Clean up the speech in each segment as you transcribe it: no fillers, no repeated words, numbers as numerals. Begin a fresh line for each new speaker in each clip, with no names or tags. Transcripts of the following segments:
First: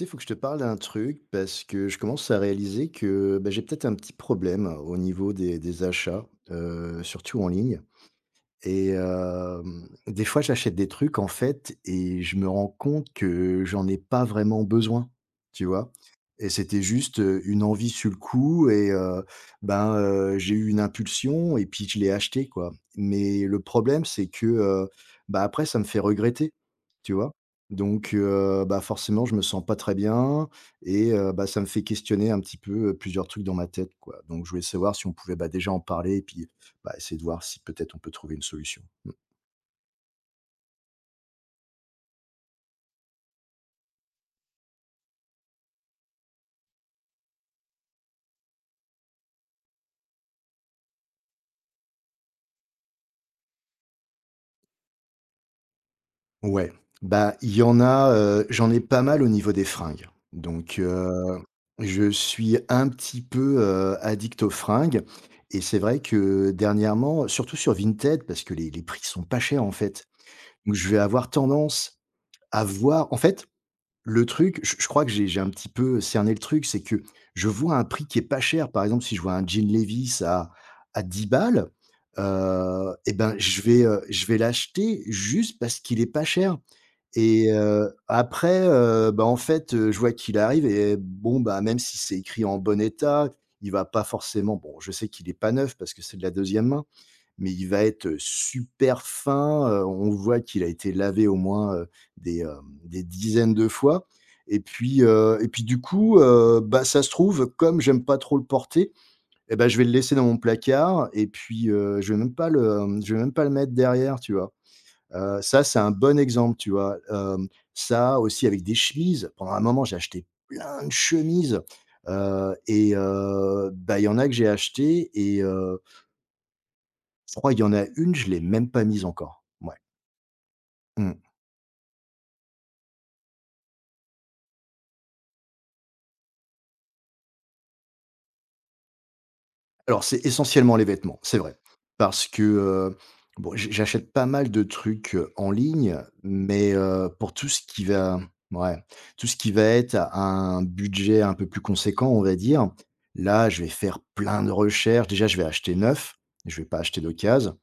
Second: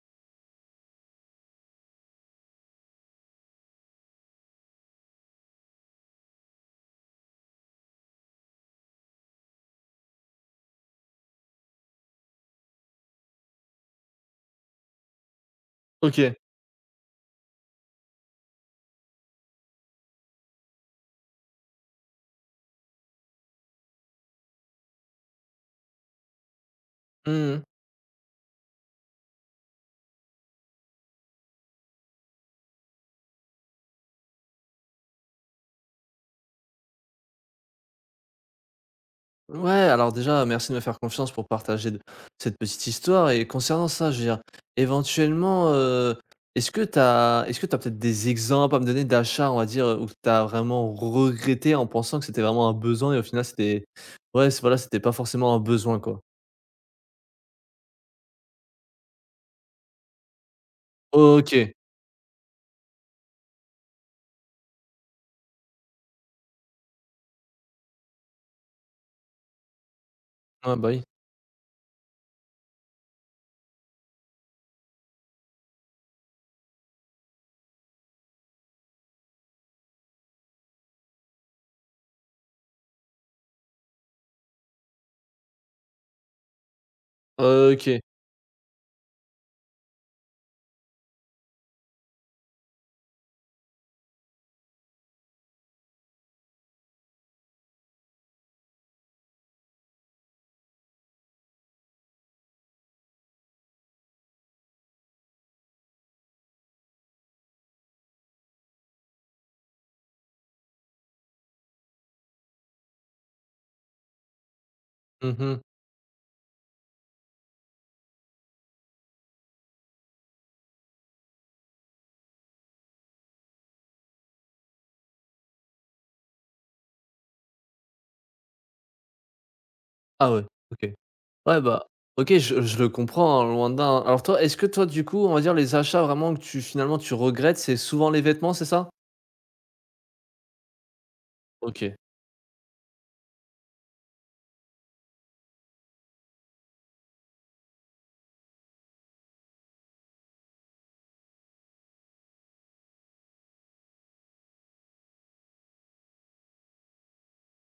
Il faut que je te parle d'un truc parce que je commence à réaliser que bah, j'ai peut-être un petit problème au niveau des achats, surtout en ligne. Et des fois, j'achète des trucs, en fait, et je me rends compte que j'en ai pas vraiment besoin, tu vois?
OK.
Et c'était juste, une envie sur le coup et ben, j'ai eu une impulsion et puis je l'ai acheté, quoi. Mais le problème, c'est que, bah, après ça me fait regretter, tu vois?
Mmh.
Donc bah, forcément, je me sens pas très bien et bah, ça me fait questionner un petit peu, plusieurs trucs dans ma tête, quoi. Donc je voulais savoir si on pouvait, bah, déjà en parler et puis, bah, essayer de voir si peut-être on peut trouver une solution. Mmh.
Ouais, alors déjà, merci de me faire confiance pour partager d cette petite histoire et concernant ça, je veux dire, éventuellement, est-ce que tu peut-être des exemples à me donner d'achats, on va dire, où tu as vraiment regretté en pensant que c'était vraiment un besoin et au final c'était, ouais, c'est voilà, c'était pas forcément un besoin, quoi?
Ouais, bah, il y en a, j'en ai pas mal au niveau des fringues. Donc,
OK.
je suis un petit peu, addict aux fringues, et c'est vrai que dernièrement, surtout sur Vinted, parce que les prix sont pas chers, en fait. Donc
Ah
je
bah,
vais
oui.
avoir tendance à voir en fait. Le truc, je crois que j'ai un petit peu cerné le truc, c'est que je vois un prix qui est pas cher. Par exemple, si je vois un jean Levi's à 10 balles, et ben, je vais l'acheter juste parce qu'il est pas cher, et
OK.
après, bah, en fait, je vois qu'il arrive, et bon, bah, même si c'est écrit en bon état, il va pas forcément, bon, je sais qu'il est pas neuf parce que c'est de la deuxième main, mais il va être super fin, on voit qu'il a été lavé au moins, des dizaines de fois, et puis du coup, bah, ça se trouve, comme j'aime pas trop le porter, et ben je vais le laisser dans mon placard, et puis, je vais même pas le, je vais même pas le mettre derrière, tu vois? Heu,
Mmh.
ça, c'est un bon exemple, tu vois? Ça aussi avec des chemises, pendant un moment, j'ai acheté plein de chemises, bah, il y en a que j'ai acheté, et je crois il y en a une, je l'ai même pas mise encore. Ouais.
Ah ouais, OK.
Mmh.
Ouais, bah, OK, je le comprends, hein, loin d'un. Alors toi, est-ce que toi, du coup, on va dire les achats vraiment que tu finalement tu regrettes, c'est souvent les vêtements, c'est ça?
Alors c'est essentiellement les vêtements, c'est vrai.
OK.
Parce que, bon, j'achète pas mal de trucs, en ligne, mais, pour tout ce qui va, ouais, tout ce qui va être à un budget un peu plus conséquent, on va dire, là, je vais faire plein de recherches. Déjà, je vais acheter neuf, je vais pas acheter d'occasion.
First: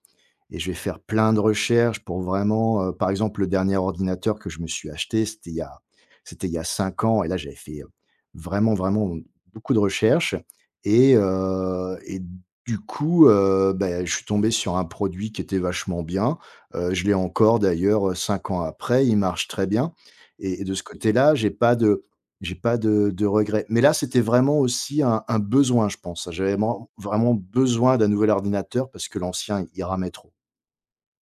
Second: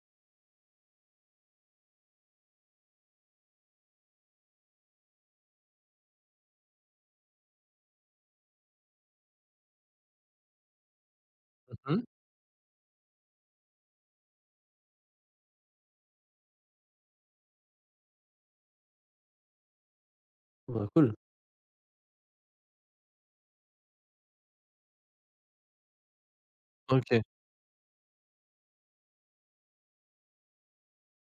Et je vais faire plein de recherches pour vraiment, par exemple, le dernier ordinateur que je me suis acheté, c'était il y a 5 ans, et là, j'avais fait, vraiment, vraiment beaucoup de recherches, et heu
Mmh.
et du coup, bah, je suis tombé sur un produit qui était vachement bien. Je l'ai encore d'ailleurs, 5 ans après, il marche très bien, et de ce
Bah, cool.
côté-là, j'ai pas de regrets. Mais là, c'était vraiment aussi un besoin, je pense. J'avais vraiment
OK.
vraiment besoin d'un nouvel ordinateur parce que l'ancien, il ramait trop.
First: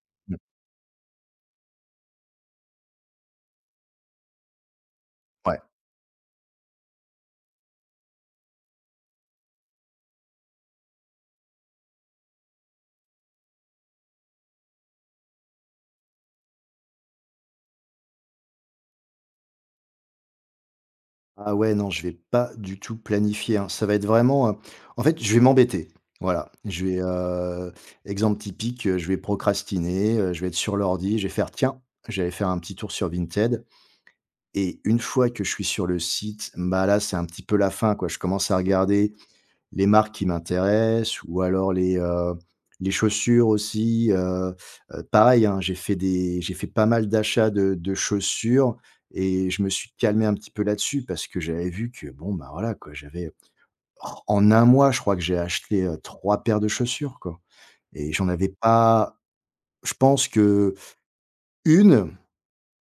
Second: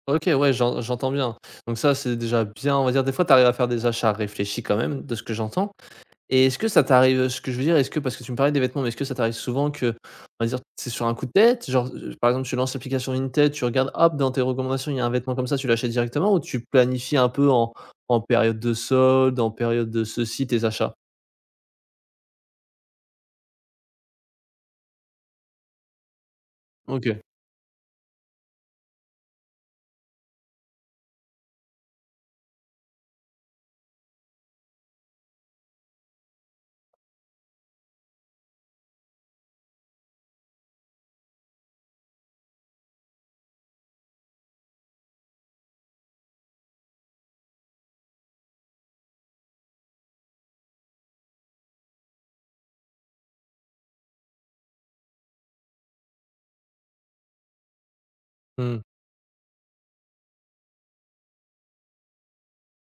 OK,
Mmh.
ouais, j'entends bien. Donc ça, c'est déjà bien, on va dire des fois, tu arrives à faire des achats réfléchis quand même, de ce que
Ouais.
j'entends. Et est-ce que ça t'arrive, ce que je veux dire, est-ce que parce que tu me parlais des vêtements, mais est-ce que ça t'arrive souvent que, on va dire, c'est sur un coup de tête? Genre, par exemple, tu lances l'application Vinted, tu regardes, hop, dans tes recommandations, il y a un vêtement comme ça, tu l'achètes directement ou tu planifies un peu en période de solde, en période de ceci, tes achats?
Ah ouais, non, je vais pas du tout planifier, hein. Ça va être vraiment, en fait, je vais m'embêter. Voilà,
OK.
exemple typique, je vais procrastiner, je vais être sur l'ordi, je vais faire: «Tiens, j'allais faire un petit tour sur Vinted», et une fois que je suis sur le site, bah, là, c'est un petit peu la fin, quoi. Je commence à regarder les marques qui m'intéressent, ou alors les chaussures aussi, pareil, hein, j'ai fait pas mal d'achats de chaussures, et je me suis calmé un petit peu là-dessus parce que j'avais vu que bon, bah, voilà quoi, j'avais, en un mois, je crois que j'ai acheté, 3 paires de chaussures, quoi, et j'en avais
Mmh.
pas, je pense que une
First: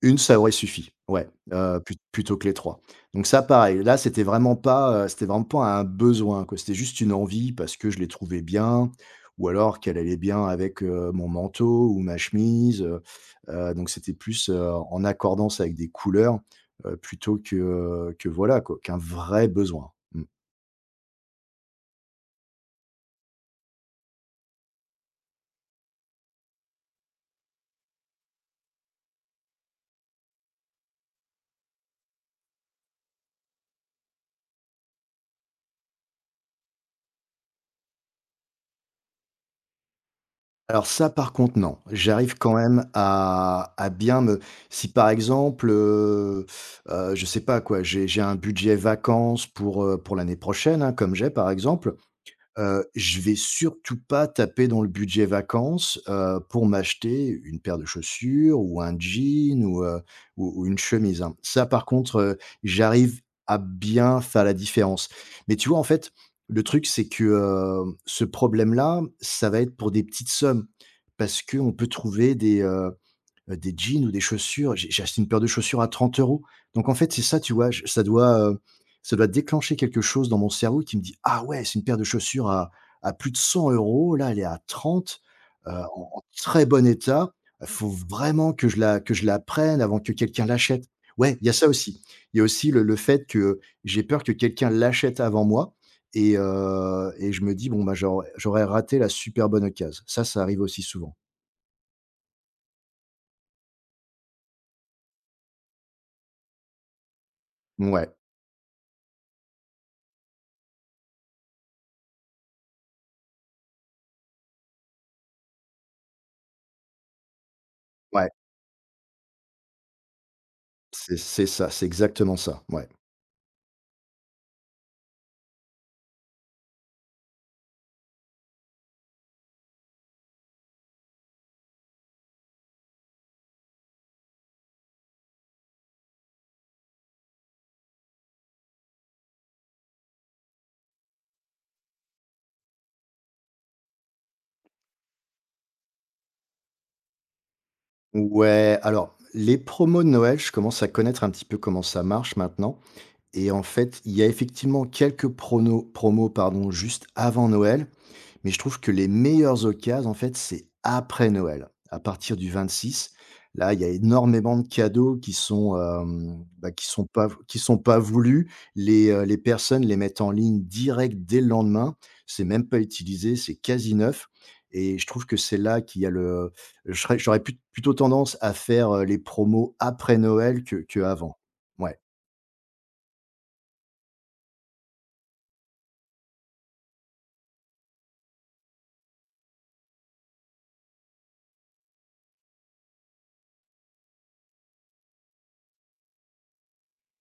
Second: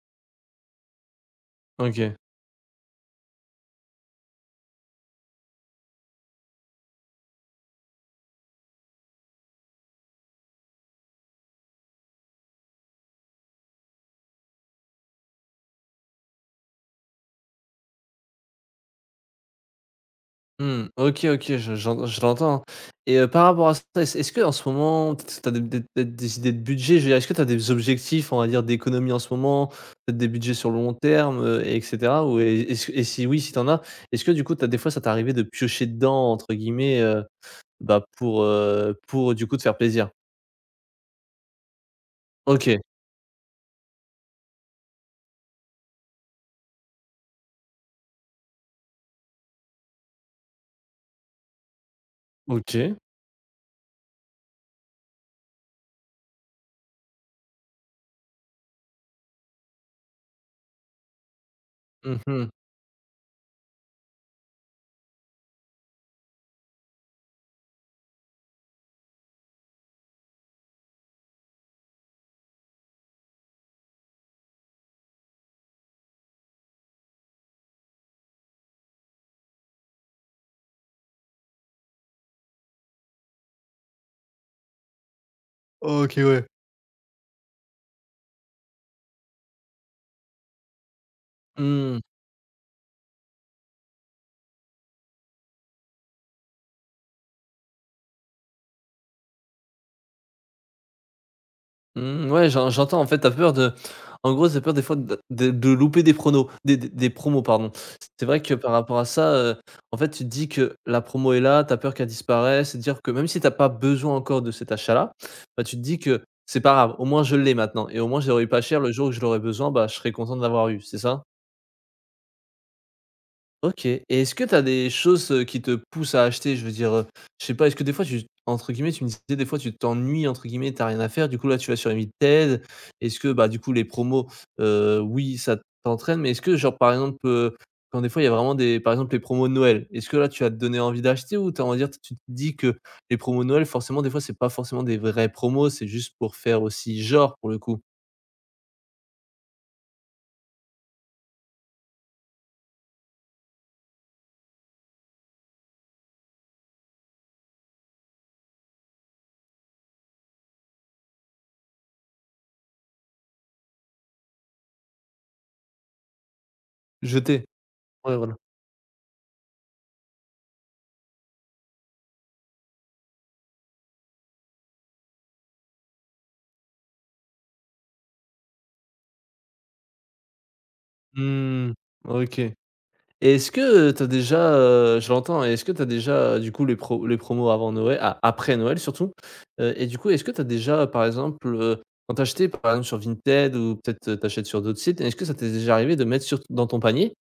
une ça aurait suffi, ouais, heu, plut
OK.
plutôt que les 3. Donc ça, pareil, là, c'était vraiment pas un besoin, quoi. C'était juste une envie parce que je les trouvais bien, ou alors qu'elle allait bien avec, mon manteau ou ma chemise, donc c'était plus, en accordance avec des couleurs, plutôt que voilà, quoi, qu'un vrai besoin. Mmh.
Mmh. OK, OK, je l'entends et par rapport à ça, est-ce qu'en ce moment, peut tu as des idées de budget? Je veux dire, est-ce que tu as des objectifs, on va dire, d'économie en ce moment? Peut-être des budgets sur le long terme, et cetera? Ou et et si oui, si tu en as, est-ce que du coup, t'as des fois, ça t'est arrivé de «piocher dedans» entre guillemets, bah, pour du coup te faire plaisir?
Alors ça, par contre, non. J'arrive quand
OK,
même à bien me, si par exemple, je sais pas quoi, j'ai un budget vacances pour, pour l'année prochaine, hein, comme j'ai par exemple,
OK.
je vais surtout pas taper dans le budget vacances, pour m'acheter une paire de chaussures ou un jean, ou une chemise, hein. Ça par contre,
Mmh.
j'arrive à bien faire la différence. Mais tu vois, en fait, le truc c'est que, ce problème-là, ça va être pour des petites sommes parce qu'on peut trouver des jeans ou des chaussures. J'ai acheté une paire de chaussures à 30 euros. Donc en fait, c'est ça, tu vois? Je Ça doit déclencher quelque chose dans mon cerveau qui me dit: «Ah ouais, c'est une paire de chaussures à plus de 100 euros, là, elle est à 30, en
OK,
en
ouais.
très bon état. Il faut vraiment que je la, que je la prenne avant que quelqu'un l'achète». Ouais, il y a ça
Mmh.
aussi. Il y a aussi le fait que j'ai peur que quelqu'un l'achète avant moi, et je me dis: «Bon, bah, j'aurais raté la super bonne occase». Ça arrive aussi souvent.
Mmh, ouais, j'entends en fait, t'as peur de en gros, t'as peur des fois de louper des pronos des promos, pardon.
Ouais.
C'est vrai que par rapport à ça, en fait, tu te dis que la promo est là, t'as peur qu'elle disparaisse, cest dire que même si t'as pas besoin encore de cet achat-là, bah, tu te dis que: «C'est pas grave, au moins je l'ai maintenant et au moins je
Ouais.
l'aurai pas cher, le jour où je l'aurai besoin, bah, je serai content de l'avoir eu», c'est
C'est
ça?
c'est ça, c'est exactement ça, ouais.
OK. Et est-ce que tu as des choses, qui te poussent à acheter? Je veux dire, je sais pas, est-ce que des fois tu, entre guillemets, tu me disais des fois tu «t'ennuies» entre guillemets, t'as rien à faire, du coup là tu vas sur Vinted. Est-ce que, bah, du coup les promos, oui ça t'entraîne, mais est-ce que genre par exemple, quand des fois il y a vraiment des par exemple les promos de Noël, est-ce que là tu as donné envie d'acheter ou t'as on va dire tu te dis que les promos de Noël forcément des fois c'est pas forcément des vraies promos, c'est juste pour faire aussi genre pour le coup?
Ouais, alors les promos de Noël, je commence à connaître un petit peu comment ça marche maintenant, et en fait, il y a effectivement quelques pronos promos, pardon, juste avant Noël, mais je trouve que les meilleures occasions, en fait, c'est après Noël, à partir du 26. Là, il y a énormément de cadeaux qui sont, bah, qui sont pas
Jeter?
qui sont pas
Ouais, voilà.
voulus. Les personnes les mettent en ligne direct dès le lendemain. C'est même pas utilisé, c'est quasi neuf, et je trouve que c'est là qu'il y a le, je serais, j'aurais plutôt tendance à faire, les promos après Noël que avant.
Hmm.
Ouais.
OK. Et est-ce que, tu as déjà, je l'entends et est-ce que tu as déjà, du coup les pro les promos avant Noël a après Noël surtout, et du coup, est-ce que tu as déjà, par exemple, quand tu acheté par exemple sur Vinted ou peut-être, tu achètes sur d'autres sites, est-ce que ça t'est déjà arrivé de mettre sur dans ton panier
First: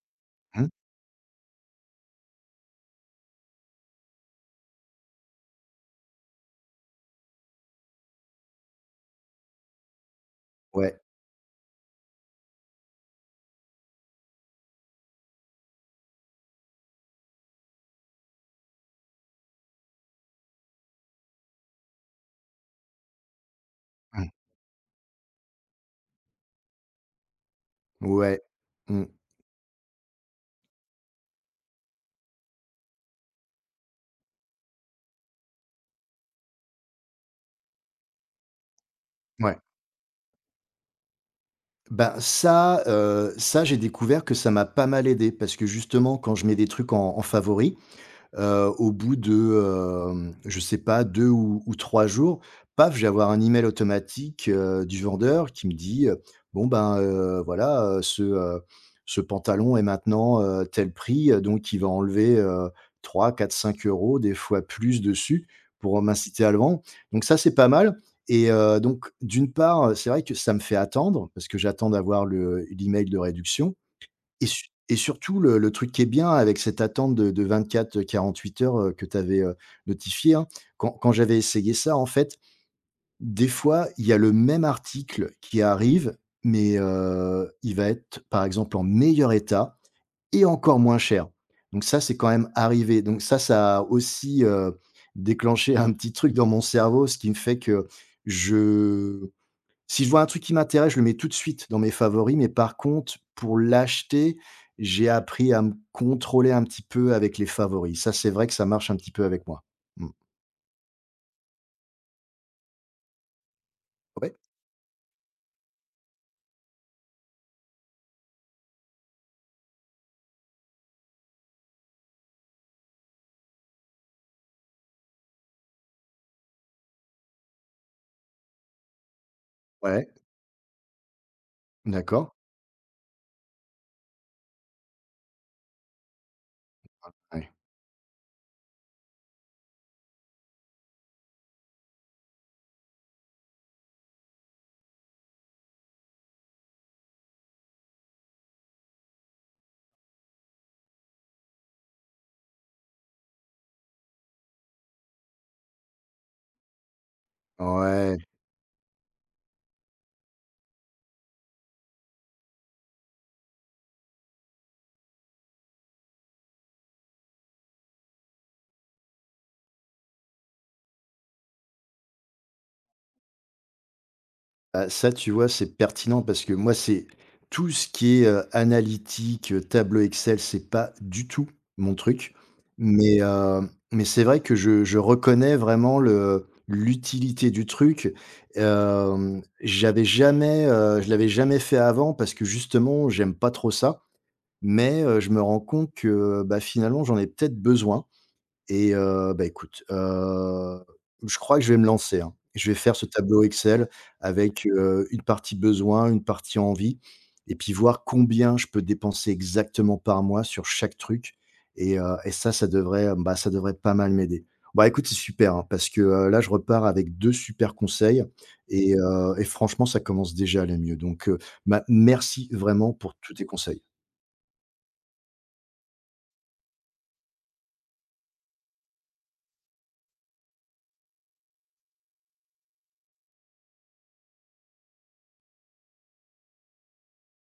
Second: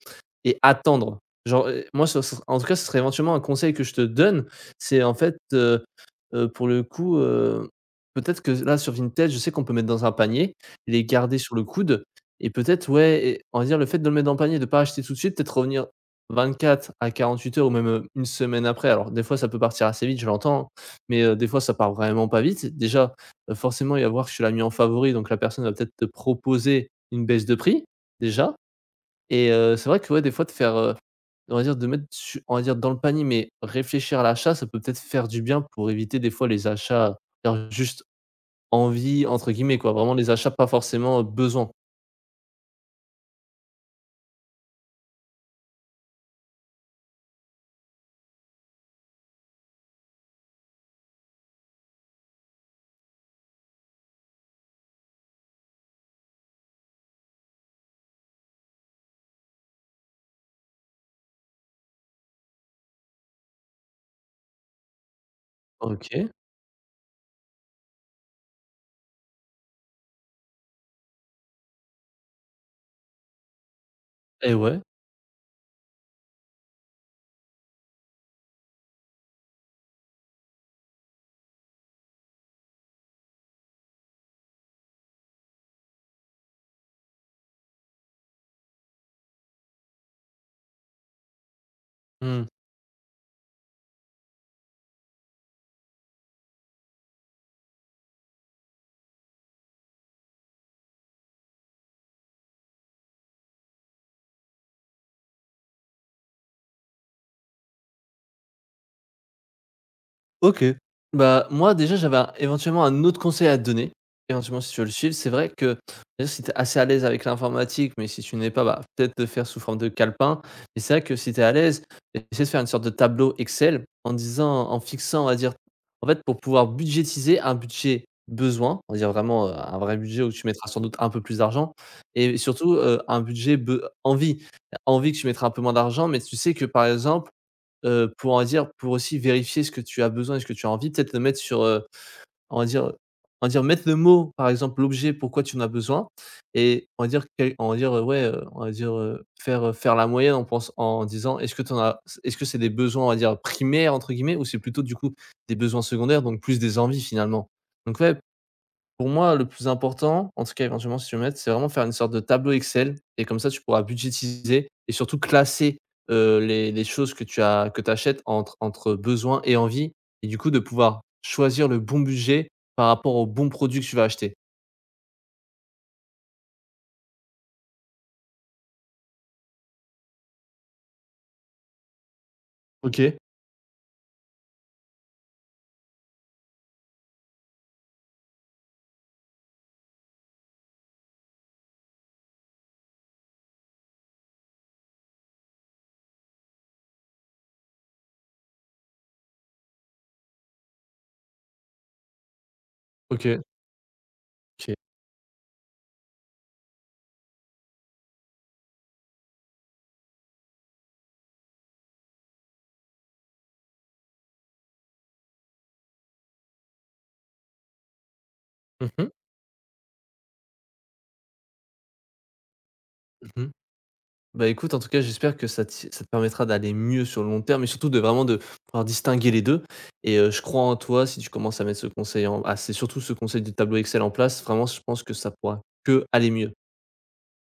et
Mmh.
attendre? Genre, moi ce en tout cas, ce serait éventuellement un conseil que je te donne, c'est en fait, pour le coup, peut-être que là sur Vinted, je sais qu'on peut mettre dans un panier,
Ouais.
les garder sur le coude et peut-être, ouais, et on va dire le fait de le mettre dans le panier, de ne pas acheter tout de suite, peut-être revenir 24 à 48 heures ou même, 1 semaine après. Alors des fois ça peut partir assez vite, je l'entends, mais, des fois ça part vraiment pas vite. Déjà, forcément il va voir
Mmh.
que tu l'as mis en favori, donc la personne va peut-être te proposer une baisse de prix,
Ouais.
déjà.
Mmh.
Et c'est vrai que, ouais, des fois de faire, on va dire de mettre su on va dire dans le panier, mais réfléchir à l'achat, ça peut peut-être faire du bien pour éviter des fois les achats, genre juste «envie» entre
Ouais.
guillemets quoi, vraiment les achats pas forcément, besoin.
Ben, ça, ça j'ai découvert que ça m'a pas mal aidé, parce que justement quand je mets des trucs en favori, au bout de, je sais pas, 2 ou 3 jours, paf, je vais avoir un email automatique, du vendeur qui me dit, «Bon ben, voilà, ce pantalon est maintenant, tel prix», donc il va enlever, 3-4-5 €, des fois plus dessus, pour
OK
m'inciter à le vendre. Donc ça, c'est pas mal, donc d'une part, c'est vrai que ça me fait attendre parce que j'attends d'avoir le l'email de réduction, et
et
su
ouais.
et surtout le truc qui est bien avec cette attente de 24, 48 heures, que tu avais notifié, hein. Quand j'avais essayé ça, en fait, des fois, il y a le même article qui arrive, mais, il va être par exemple en meilleur état et encore moins cher. Donc ça, c'est quand
Mmh.
même arrivé. Donc ça a aussi, déclenché un petit truc dans mon cerveau, ce qui me fait que je si je vois un truc qui m'intéresse, je le mets tout de suite dans mes favoris, mais par contre, pour l'acheter, j'ai appris à me contrôler un petit peu avec les favoris. Ça, c'est vrai que ça marche un petit peu avec moi. Mmh.
OK. Bah, moi déjà j'avais un éventuellement un autre conseil à te donner,
Ouais,
éventuellement si tu veux le suivre. C'est vrai que d'ailleurs si tu es assez à l'aise avec l'informatique, mais si tu n'es pas, bah, peut-être de faire sous forme de calepin. Mais c'est vrai que si tu es à l'aise, essaie de faire une sorte de tableau Excel en fixant, on va dire en fait, pour pouvoir budgétiser un budget besoin, on va dire vraiment, un vrai
ouais,
budget où tu mettras sans doute un peu plus d'argent
d'accord.
et surtout, un budget be envie. Envie que tu mettras un peu moins d'argent, mais tu sais que par exemple.
Ouais.
Pour, on va dire, pour aussi vérifier ce que tu as besoin et ce que tu as envie, peut-être le mettre sur, on va dire, mettre le mot, par exemple, l'objet, pourquoi tu en as besoin et on va dire quel on va dire, on va dire, faire la moyenne en disant: «Est-ce que tu en as est-ce que c'est des besoins, on va dire, "primaires" entre guillemets, ou c'est plutôt du coup des besoins secondaires donc plus des envies finalement?» Donc ouais,
Ouais.
pour moi, le plus important, en tout cas éventuellement si tu veux mettre, c'est vraiment faire une sorte de tableau Excel et comme ça tu pourras budgétiser et surtout classer, les choses que tu achètes entre besoins et envie, et du coup de pouvoir choisir le bon budget par rapport au bon produit que tu vas acheter.
Bah, ça, tu vois, c'est pertinent parce que moi, c'est tout ce qui est, analytique, tableau Excel, c'est pas du tout mon truc.
OK,
Mais c'est vrai que je reconnais vraiment le l'utilité du truc. J'avais jamais, je l'avais jamais fait avant parce que justement, j'aime pas trop ça. Mais, je me rends compte que, bah, finalement, j'en ai peut-être besoin. Et bah, écoute, je crois que je vais me lancer, hein. Je vais faire ce
OK,
tableau Excel avec,
OK.
une partie besoin, une partie envie, et puis voir combien je peux dépenser exactement par mois sur chaque truc, et ça, ça devrait pas mal m'aider. Bah, écoute, c'est super, hein, parce que, là, je repars avec 2 super conseils,
Mmh
et
mh.
heu et franchement, ça commence déjà à aller mieux. Donc bah, merci vraiment pour tous tes
Mmh.
conseils.
Bah, écoute, en tout cas, j'espère que ça te permettra d'aller mieux sur le long terme et surtout de vraiment de pouvoir distinguer les 2. Et je crois en toi si tu commences à mettre ce conseil en, c'est surtout ce conseil du tableau Excel en place, vraiment, je pense que ça pourra que aller mieux.